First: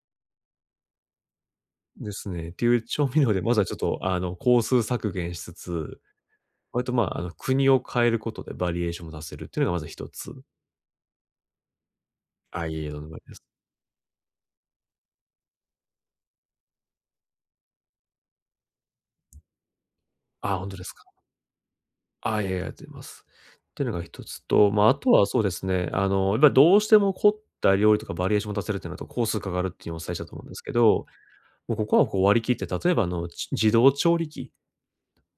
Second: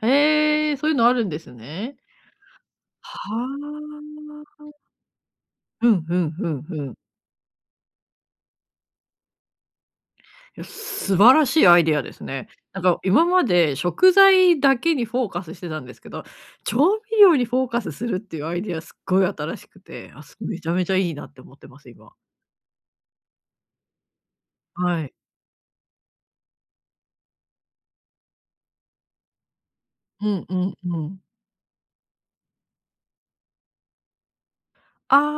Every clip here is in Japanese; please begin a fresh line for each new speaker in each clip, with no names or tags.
へえ、そういうのあるんですね。
ですね。ていう調
は
味料でまずはちょっと、あの、
あ。
工数削減しつ
う
つ。
ん、ふんふんふ
割と
ん。
まあ、あの、国を変えることでバリエーションを出せるっていうのがまず1つ。
いや、素晴らしいアイディアですね。
あ、い
な
えい
ん
え、と
か
んでもない
今
です。
まで食材だけにフォーカスしてたんですけど。調味料にフォーカスするっていうアイディアすっごい新しくて。あ、そう
あ、
め
本
ちゃ
当で
めち
す
ゃ
か？
いいなって思ってます、今。
あ、いやいや、ありがとうございます。ていうのが1つと。まあ、あ
は
と
い。
はそうですね。あの、やっぱどうしても凝った料理とかバリエーションを出せるってなると、工数かかるっていうの最初た
う
と思う
ん
ん
う
ですけ
んう
ど。
ん。
もうここはこう割り切って、例えば、あの、じ自動調理器。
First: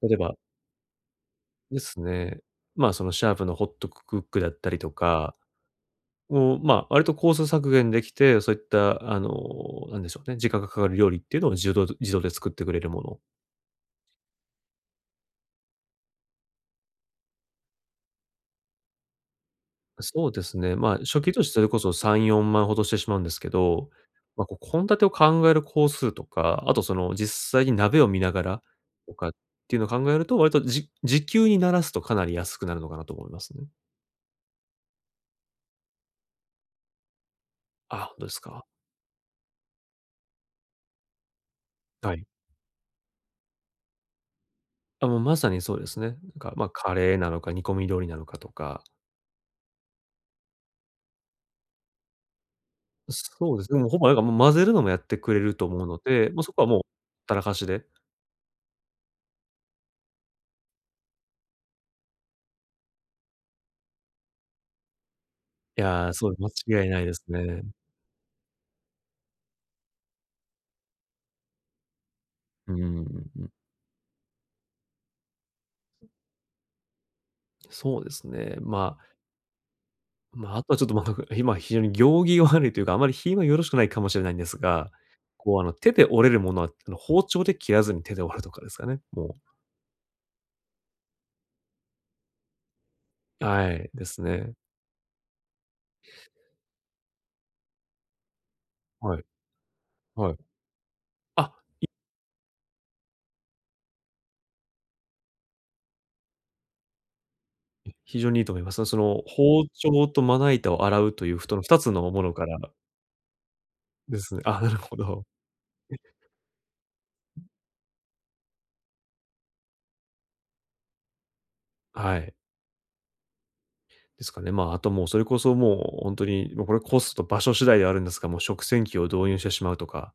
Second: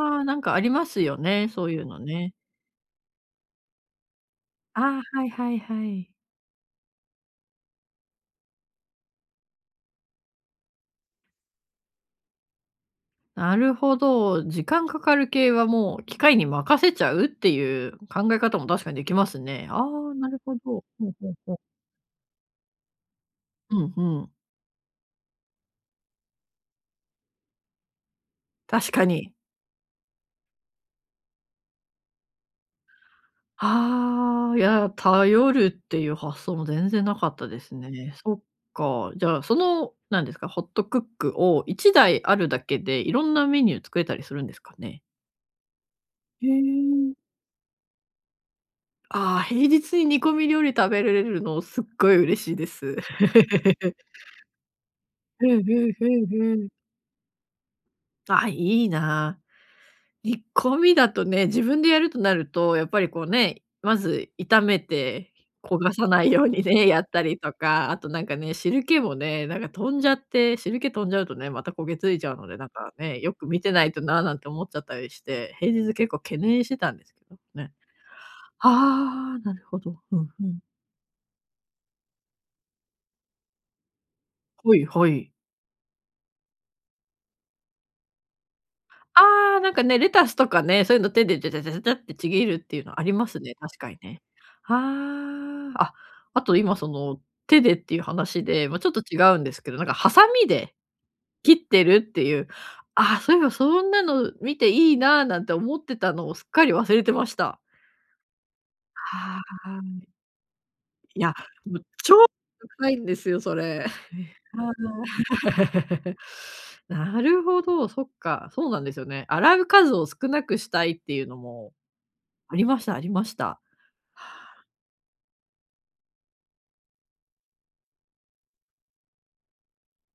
例え
あ、
ば
なんかありますよね、そう
で
いうの
す
ね。
ね。まあ、そのシャープのホットクックだったりと
ああ、はい
か
はいはい。
を、ま、割と工数削減できて。そういった、あの、なんでしょうね、時間がかかる料理っていうのをじど自動で作ってくれるもの。
なるほど、時間かかる系はもう機械に任せちゃうっていう考え方も確かにできますね。ああ、
そ
な
う
る
で
ほ
す
ど。
ね。
ほ
ま、
う
初
ほ
期
う
とし
ほ
て
う。
それこそ3、4万ほどしてしまうんですけ
う
ど。
ん、ふん。
ま、こう献立を考える工数とか。あと、その、実際に鍋を見ながら
確か
とかっ
に。
ていうのを考えると、割とじ時給にならすとかなり安くなるのかなと思いますね。
ああ、いや、頼るっていう発想も全然無かったです
あ、
ね。
本当で
そ
す
っ
か？
か、じゃ、その、何ですか、ホットクックをいちだ
は
い
い。
あるだけで、色んなメニュー作れたりするんですかね？
あ、もう、まさにそうですね。なん
う
か、ま、カ
ー
レ
ん。
ーなのか、煮込み料理なのかとか。
ああ、平日に煮込み料理食べれれるの、すっごい嬉しいです。
そうですね。でも、ほぼなんか混ぜるのもやってくれ
う
る
ん、
と
ふ
思う
ん
の
ふん
で、
ふ
ま、そこは
ん。
もうほったらかしで。
ああ、いいな。煮込みだとね、自分でやるとなると、やっぱりこうね、まず炒めて、焦
い
がさ
や、
な
そ
い
う、
ように
間
ね、
違い
や
な
っ
いで
た
す
りと
ね。
か。あとなんかね、汁気もね、なんか飛んじゃって、汁気飛んじゃうとね、また焦げ付いちゃうので。なん
うー
か
ん。
ね、よく
う。
見てないとな、なんて思っちゃったりして。平日結構懸念してたんですけど、ね。
そうですね。まあ。
ああ、なるほど、ふんふ
ま、
ん。
あとはちょっと、ま、今非常に行儀悪いというか、あまり品はよろしくないかもしれないんです
はい
が。
はい。
こう、あの、手で折れるものは、あの、包丁で切らずに手でわるとかですかね、もう。
ああ、なんかね、レタスとかね、そういうの手でじゃじゃじゃじゃじゃってちぎるっていうのありますね、
は
確か
い、
に
で
ね。
すね。
ああ。あ、あと今その手でっていう話で、まあちょっと違
はい。
うんですけど。なんかハサ
はい。
ミで
あ、
切って
い
るっていう。ああ、そういえばそんなの見ていいななんて思ってたのをすっかり忘れてました。
うん。非常にいいと思います。その、
は
包
あ、うん。
丁とまな板を洗う
い
とい
や、
うふとふた
もう
つ
超
のものから。
高いんですよ、それ。へえ。
ですね、ああ、なるほど。
なるほど、そっか、そうなんですよね。洗う数を少なくしたいっていうのも。
はい。
ありましたありました。
ですかね、ま、あともうそれこそもう本当に、ま、これコスト場所次第ではあるんですが、もう食洗機を導入してしまうとか。